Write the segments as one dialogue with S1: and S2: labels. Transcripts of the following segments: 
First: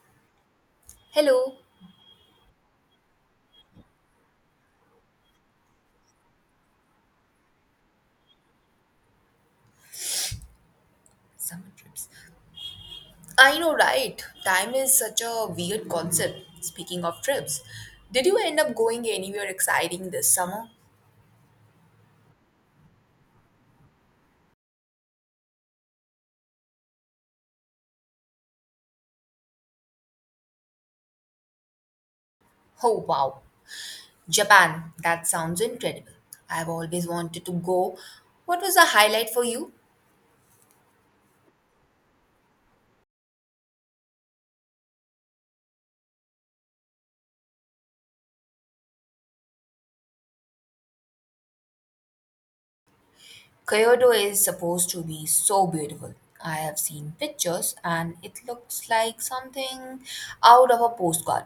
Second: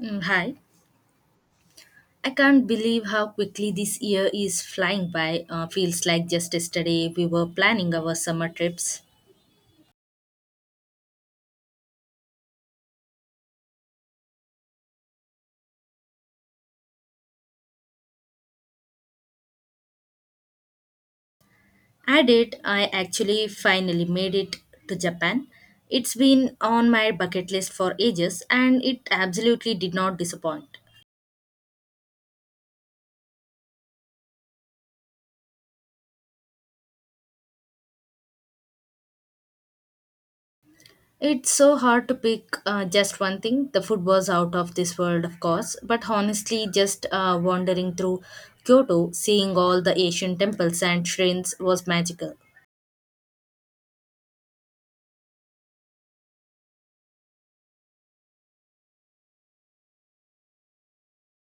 S1: Mm, hi.
S2: Hello.
S1: I can't believe how quickly this year is flying by. Feels like just yesterday we were planning our summer trips.
S2: Summer trips. I know, right? Time is such a weird concept. Speaking of trips, did you end up going anywhere exciting this summer?
S1: I did. I actually finally made it to Japan. It's been on my bucket list for ages and it absolutely did not disappoint.
S2: Oh, wow. Japan. That sounds incredible. I've always wanted to go. What was the highlight for you?
S1: It's so hard to pick just one thing. The food was out of this world, of course, but honestly, just wandering through Kyoto, seeing all the Asian temples and shrines was magical.
S2: Kyoto is supposed to be so beautiful. I have seen pictures and it looks like something out of a postcard.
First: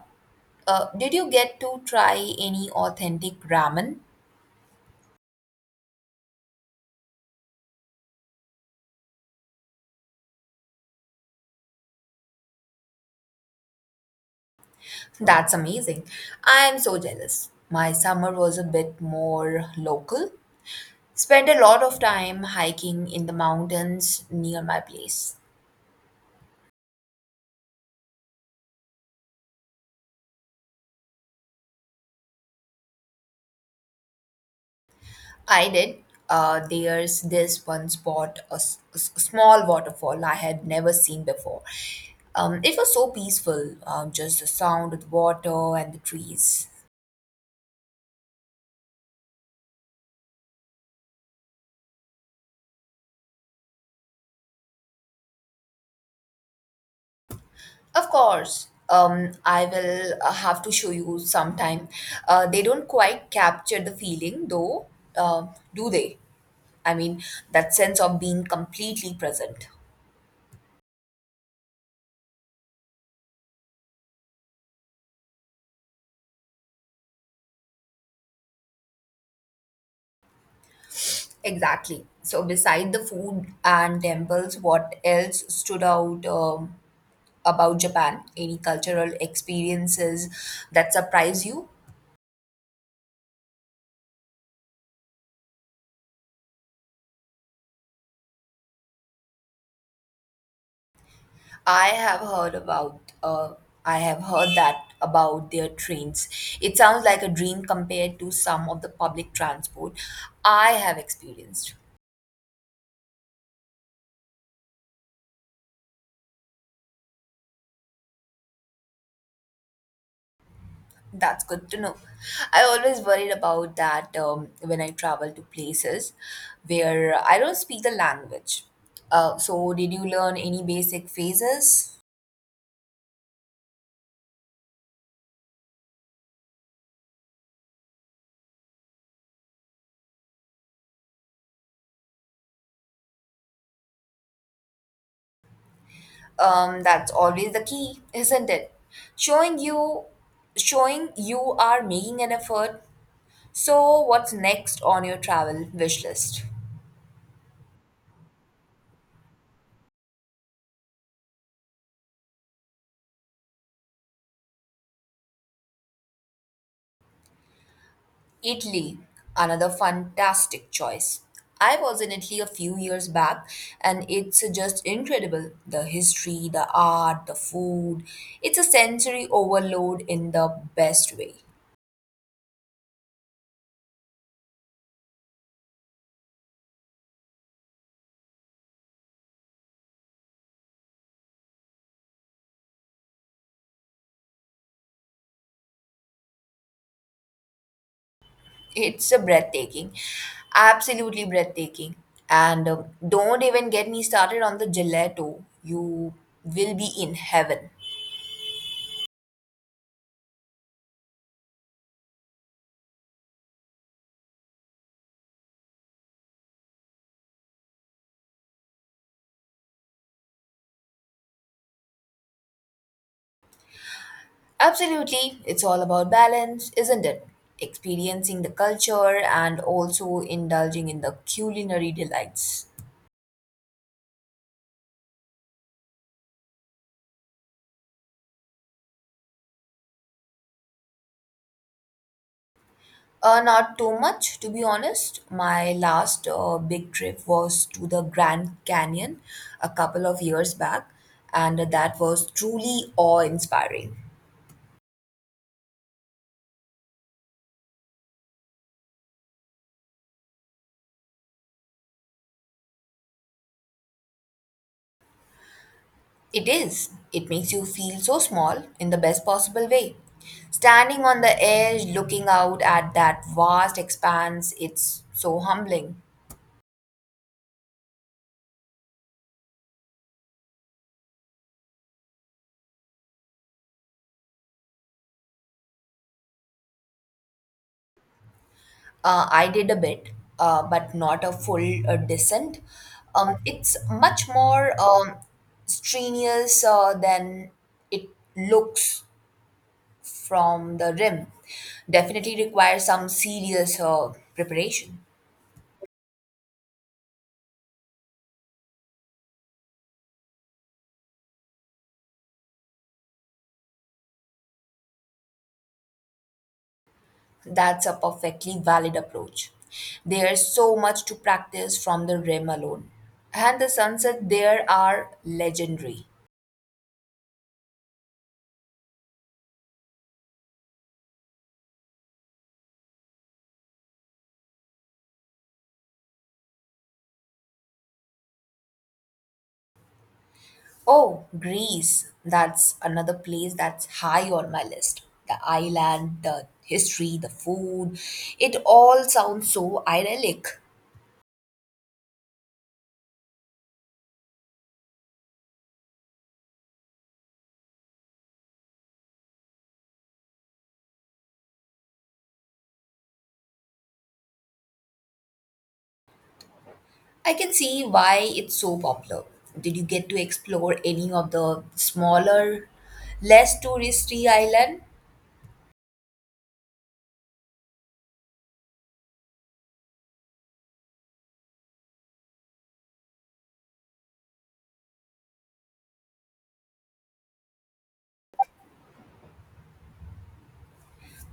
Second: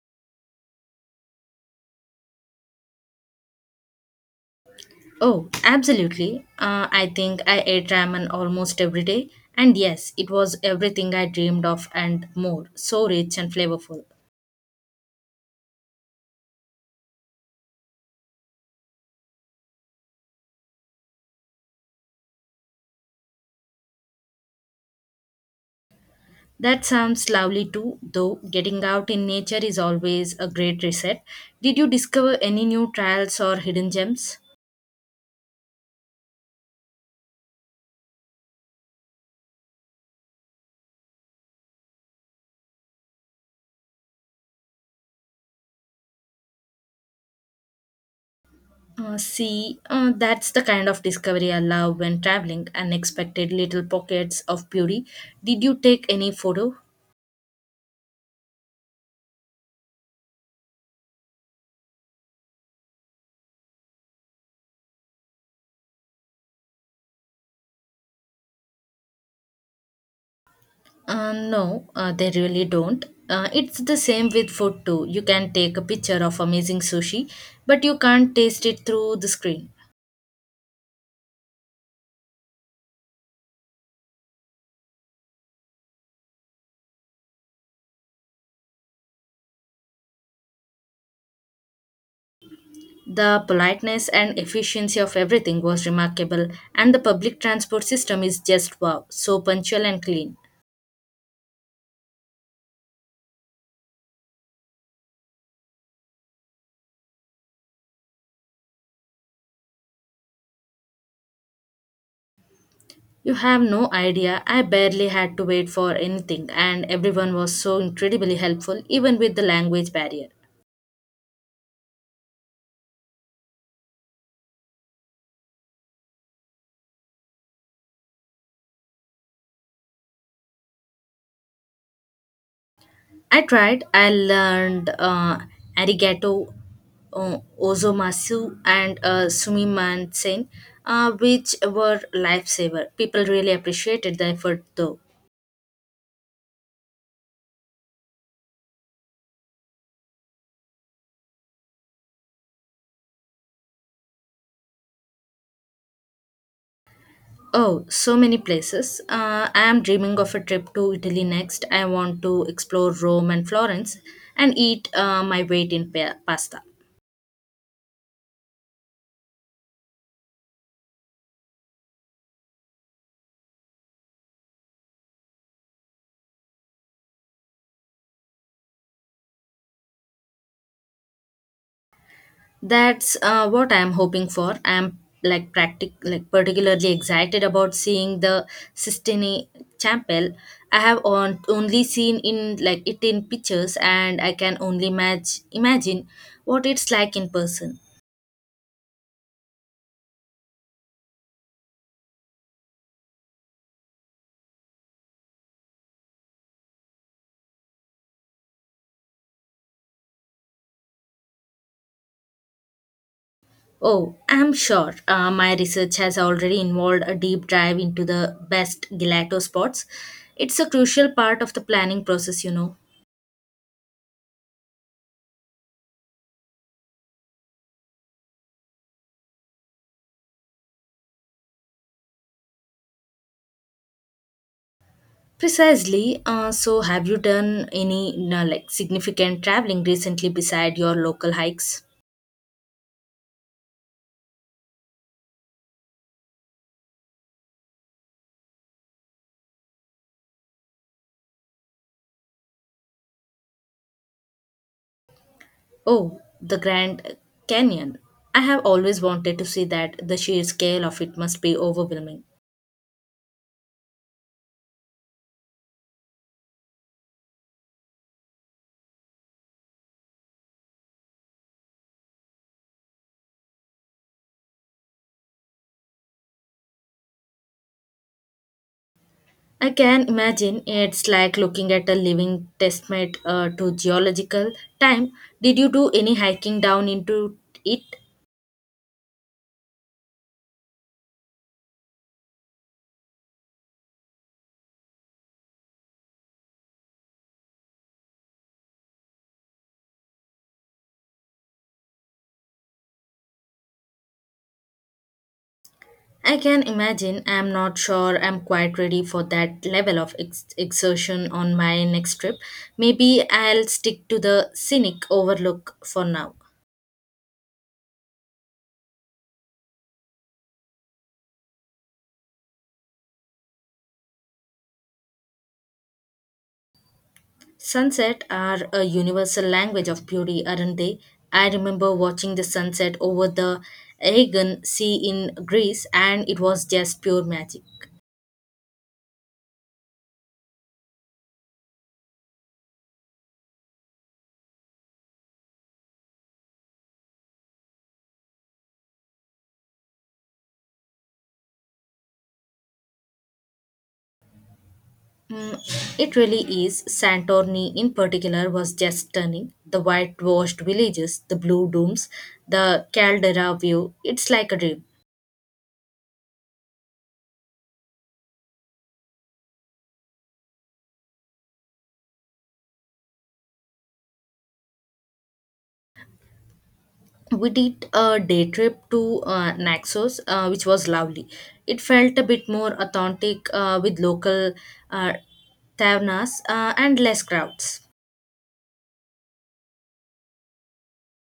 S2: Did you get to try any authentic ramen?
S1: Oh, absolutely. I think I ate ramen almost every day. And yes, it was everything I dreamed of and more. So rich and flavorful.
S2: That's amazing. I'm so jealous. My summer was a bit more local. Spent a lot of time hiking in the mountains near my place.
S1: That sounds lovely too, though getting out in nature is always a great reset. Did you discover any new trials or hidden gems?
S2: I did. There's this one spot, a small waterfall I had never seen before. It was so peaceful, just the sound of the water and the trees.
S1: See, that's the kind of discovery I love when traveling, unexpected little pockets of beauty. Did you take any photo?
S2: Of course, I will have to show you sometime. They don't quite capture the feeling though, uh, do they? I mean, that sense of being completely present.
S1: No, they really don't. It's the same with food too. You can take a picture of amazing sushi, but you can't taste it through the screen.
S2: Exactly. So, beside the food and temples, what else stood out about Japan? Any cultural experiences that surprise you?
S1: The politeness and efficiency of everything was remarkable, and the public transport system is just wow, so punctual and clean.
S2: I have heard that about their trains. It sounds like a dream compared to some of the public transport I have experienced.
S1: You have no idea, I barely had to wait for anything, and everyone was so incredibly helpful, even with the language barrier.
S2: That's good to know. I always worried about that when I travel to places where I don't speak the language. So, did you learn any basic phrases?
S1: I tried. I learned arigato, ozomasu, and sumimasen, which were lifesaver. People really appreciated the effort, though.
S2: That's always the key, isn't it? Showing you, showing you are making an effort. So, what's next on your travel wish list?
S1: Oh, so many places. I am dreaming of a trip to Italy next. I want to explore Rome and Florence and eat my weight in pasta.
S2: Italy, another fantastic choice. I was in Italy a few years back and it's just incredible. The history, the art, the food. It's a sensory overload in the best way.
S1: That's what I'm hoping for. I'm like practic like particularly excited about seeing the Sistine Chapel. I have only seen in like it in pictures, and I can only match imagine what it's like in person.
S2: It's a breathtaking, absolutely breathtaking. And don't even get me started on the gelato. You will be in heaven.
S1: Oh, I'm sure my research has already involved a deep dive into the best gelato spots. It's a crucial part of the planning process, you know.
S2: Absolutely, it's all about balance, isn't it? Experiencing the culture and also indulging in the culinary delights.
S1: Precisely. So, have you done any like significant traveling recently beside your local hikes?
S2: Not too much, to be honest. My last big trip was to the Grand Canyon a couple of years back, and that was truly awe inspiring.
S1: Oh, the Grand Canyon. I have always wanted to see that. The sheer scale of it must be overwhelming.
S2: It is. It makes you feel so small in the best possible way. Standing on the edge, looking out at that vast expanse, it's so humbling.
S1: I can imagine it's like looking at a living testament to geological time. Did you do any hiking down into it?
S2: I did a bit, but not a full descent. It's much more strenuous than it looks from the rim. Definitely requires some serious preparation.
S1: I can imagine. I'm not sure I'm quite ready for that level of exertion on my next trip. Maybe I'll stick to the scenic overlook for now.
S2: That's a perfectly valid approach. There's so much to practice from the rim alone. And the sunsets there are legendary.
S1: Sunset are a universal language of beauty, aren't they? I remember watching the sunset over the Aegean Sea in Greece, and it was just pure magic.
S2: Oh, Greece. That's another place that's high on my list. The island, the history, the food. It all sounds so idyllic.
S1: Mm, it really is. Santorini, in particular, was just stunning. The whitewashed villages, the blue domes, the caldera view. It's like a dream.
S2: I can see why it's so popular. Did you get to explore any of the smaller, less touristy island?
S1: We did a day trip to Naxos, which was lovely. It felt a bit more authentic with local uh, tavernas and less crowds.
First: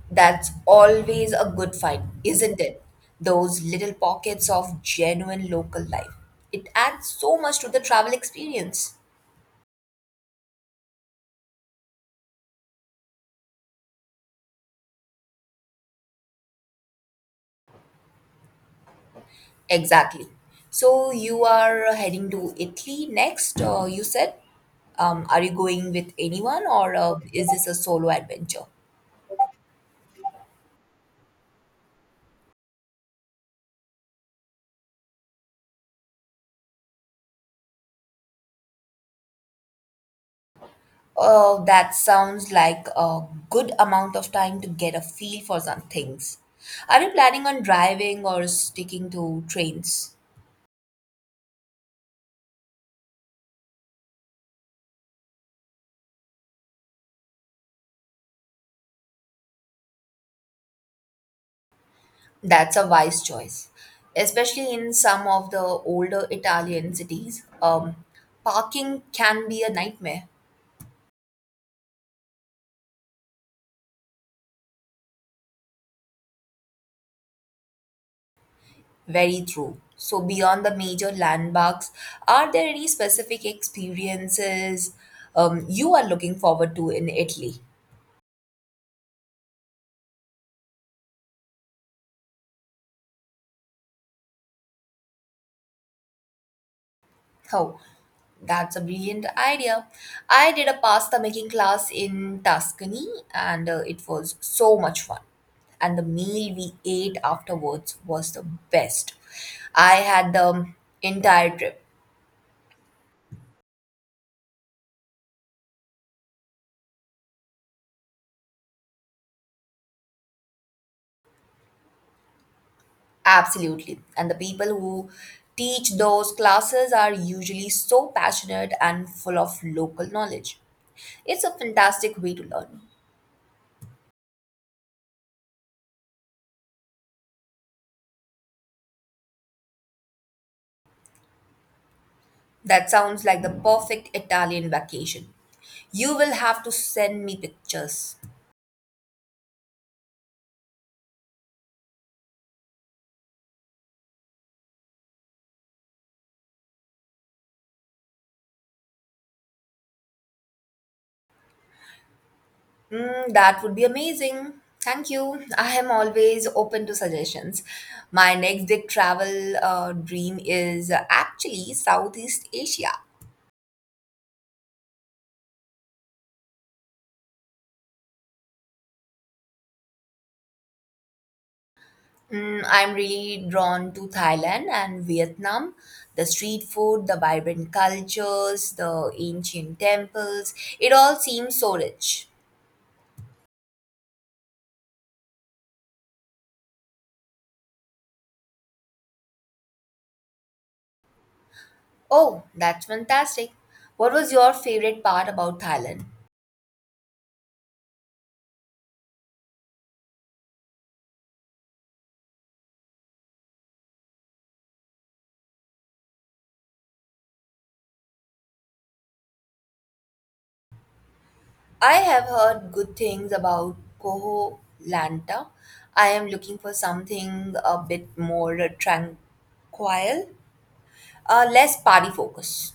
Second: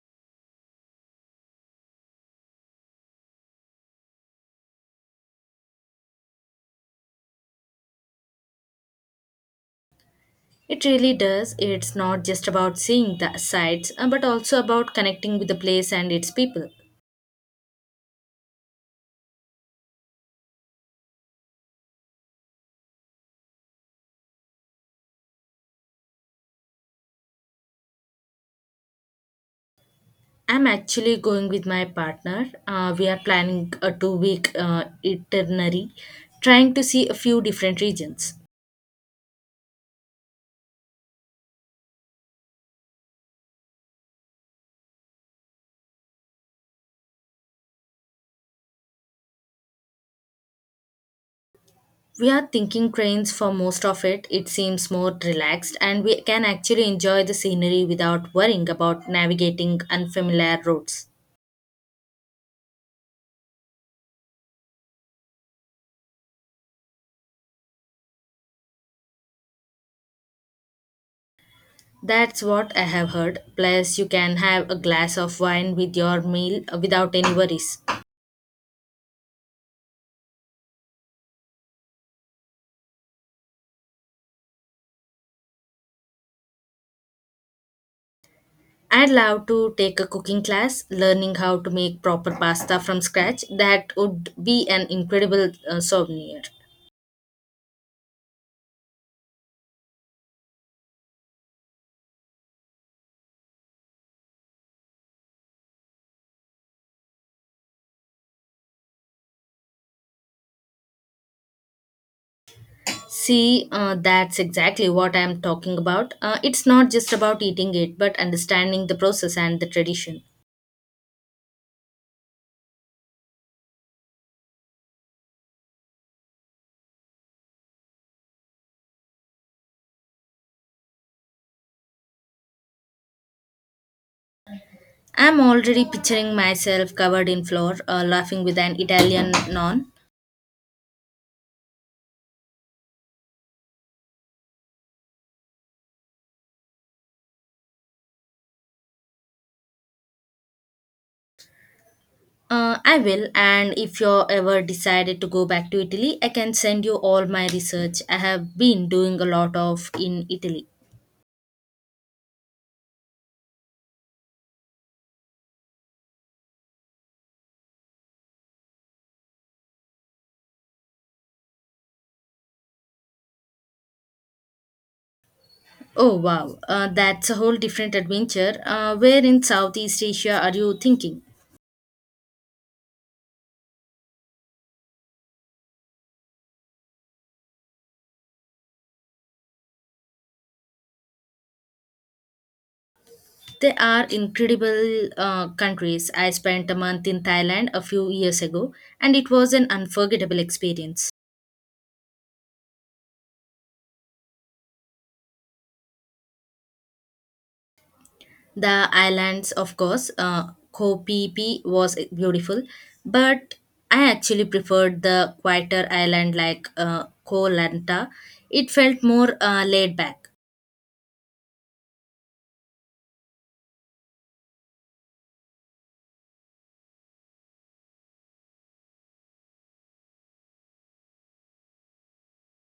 S2: That's always a good find, isn't it? Those little pockets of genuine local life. It adds so much to the travel experience.
S1: It really does. It's not just about seeing the sights, but also about connecting with the place and its people.
S2: Exactly. So you are heading to Italy next, you said? Are you going with anyone or is this a solo adventure?
S1: I'm actually going with my partner. We are planning a 2 week itinerary, trying to see a few different regions.
S2: Oh, that sounds like a good amount of time to get a feel for some things. Are you planning on driving or sticking to trains?
S1: We are thinking trains for most of it. It seems more relaxed, and we can actually enjoy the scenery without worrying about navigating unfamiliar roads.
S2: That's a wise choice, especially in some of the older Italian cities. Parking can be a nightmare.
S1: That's what I have heard. Plus, you can have a glass of wine with your meal without any worries.
S2: Very true. So, beyond the major landmarks, are there any specific experiences you are looking forward to in Italy?
S1: I'd love to take a cooking class, learning how to make proper pasta from scratch. That would be an incredible souvenir.
S2: Oh, that's a brilliant idea. I did a pasta making class in Tuscany and it was so much fun. And the meal we ate afterwards was the best I had the entire trip.
S1: See, that's exactly what I'm talking about. It's not just about eating it, but understanding the process and the tradition.
S2: Absolutely. And the people who teach those classes are usually so passionate and full of local knowledge. It's a fantastic way to learn.
S1: I'm already picturing myself covered in flour, laughing with an Italian non.
S2: That sounds like the perfect Italian vacation. You will have to send me pictures.
S1: I will, and if you're ever decided to go back to Italy, I can send you all my research. I have been doing a lot of in Italy.
S2: Mm, that would be amazing. Thank you. I am always open to suggestions. My next big travel dream is actually Southeast Asia.
S1: Oh wow, that's a whole different adventure. Where in Southeast Asia are you thinking?
S2: Mm, I'm really drawn to Thailand and Vietnam. The street food, the vibrant cultures, the ancient temples, it all seems so rich.
S1: They are incredible countries. I spent a month in Thailand a few years ago, and it was an unforgettable experience.
S2: Oh, that's fantastic. What was your favorite part about Thailand?
S1: The islands, of course, Koh Phi Phi was beautiful, but I actually preferred the quieter island like Koh Lanta. It felt more laid back.
S2: I have heard good things about Koh Lanta. I am looking for something a bit more tranquil, less party focus.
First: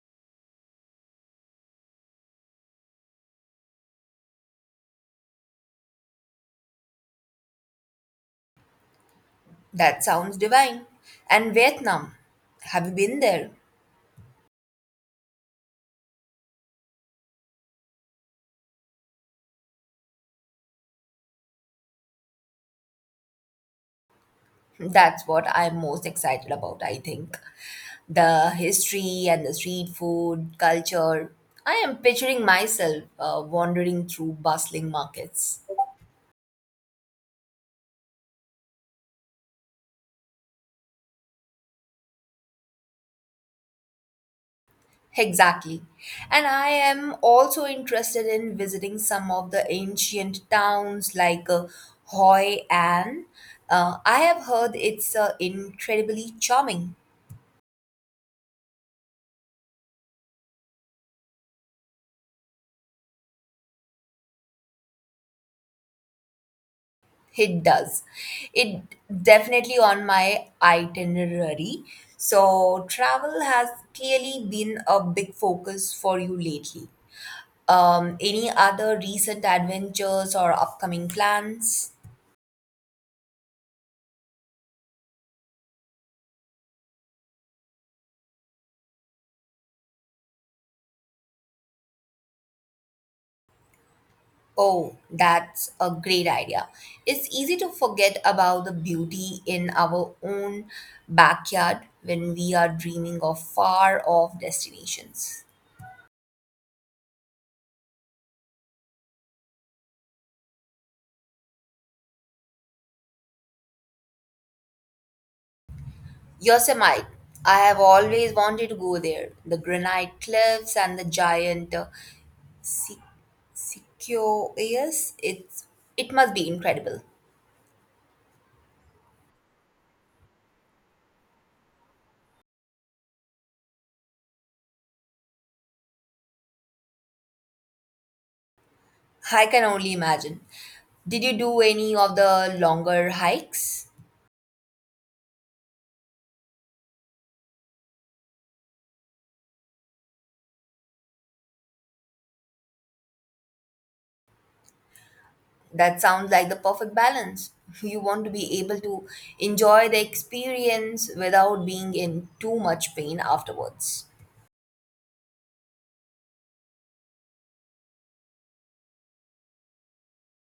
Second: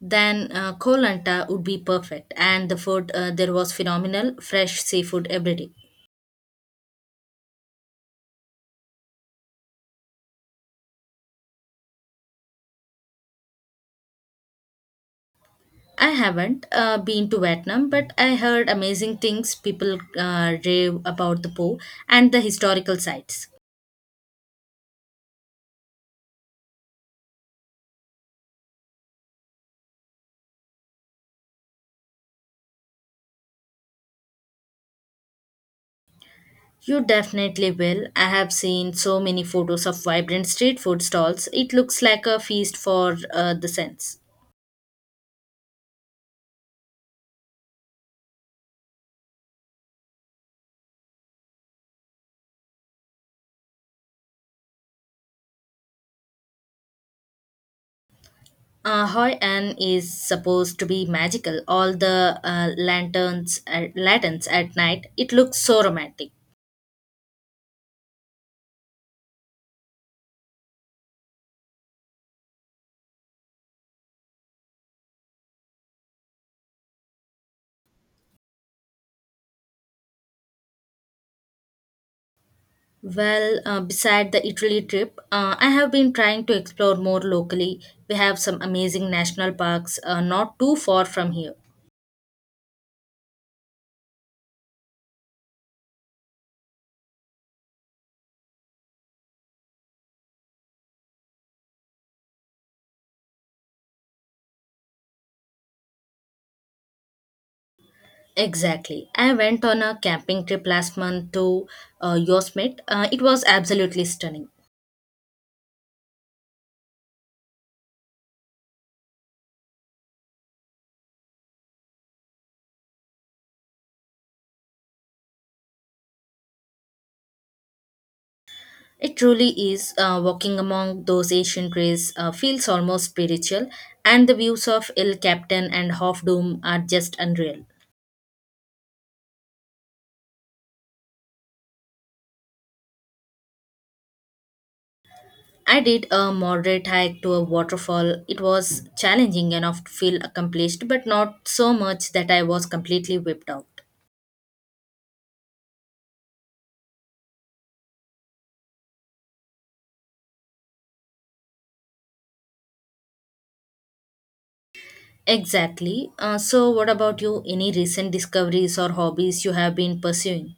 S1: Then kolanta would be perfect, and the food there was phenomenal, fresh seafood every day.
S2: That sounds divine. And Vietnam, have you been there?
S1: I haven't been to vietnam, but I heard amazing things. People rave about the po and the historical sites.
S2: That's what I'm most excited about, I think. The history and the street food, culture. I am picturing myself wandering through bustling markets.
S1: You definitely will. I have seen so many photos of vibrant street food stalls. It looks like a feast for the sense.
S2: Exactly. And I am also interested in visiting some of the ancient towns like Hoi An. I have heard it's incredibly charming.
S1: Hoi An is supposed to be magical. All the lanterns at night. It looks so romantic.
S2: It does. It definitely on my itinerary. So travel has clearly been a big focus for you lately. Any other recent adventures or upcoming plans?
S1: Well, beside the Italy trip, I have been trying to explore more locally. We have some amazing national parks not too far from here.
S2: Oh, that's a great idea. It's easy to forget about the beauty in our own backyard when we are dreaming of far off destinations.
S1: Exactly. I went on a camping trip last month to Yosemite. It was absolutely stunning.
S2: Yosemite. I have always wanted to go there. The granite cliffs and the giant se- sequoias. It must be incredible.
S1: It truly is. Walking among those ancient trees feels almost spiritual, and the views of El Capitan and Half Dome are just unreal.
S2: I can only imagine. Did you do any of the longer hikes?
S1: I did a moderate hike to a waterfall. It was challenging enough to feel accomplished, but not so much that I was completely whipped out.
S2: That sounds like the perfect balance. You want to be able to enjoy the experience without being in too much pain afterwards.
S1: Exactly. So, what about you? Any recent discoveries or hobbies you have been pursuing?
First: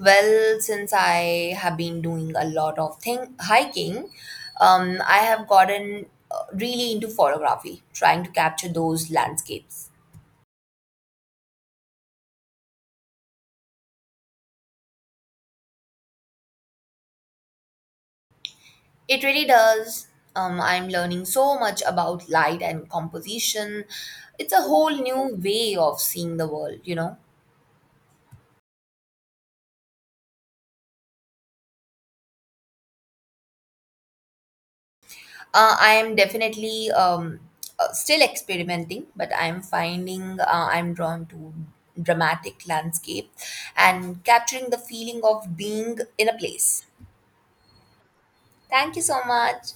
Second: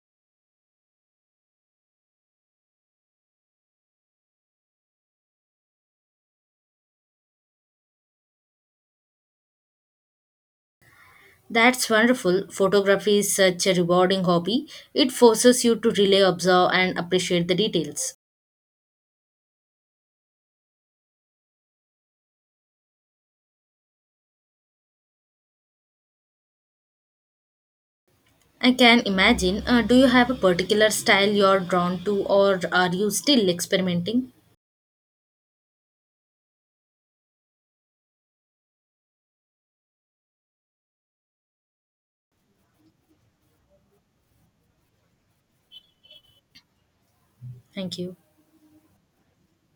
S2: Well, since I have been doing a lot of thing hiking, I have gotten really into photography, trying to capture those landscapes.
S1: That's wonderful. Photography is such a rewarding hobby. It forces you to really observe and appreciate the details.
S2: It really does. I'm learning so much about light and composition. It's a whole new way of seeing the world, you know.
S1: I can imagine. Do you have a particular style you're drawn to, or are you still experimenting?
S2: I am definitely still experimenting, but I'm finding I'm drawn to dramatic landscape and capturing the feeling of being in a place.
S1: Thank you.
S2: Thank you so much.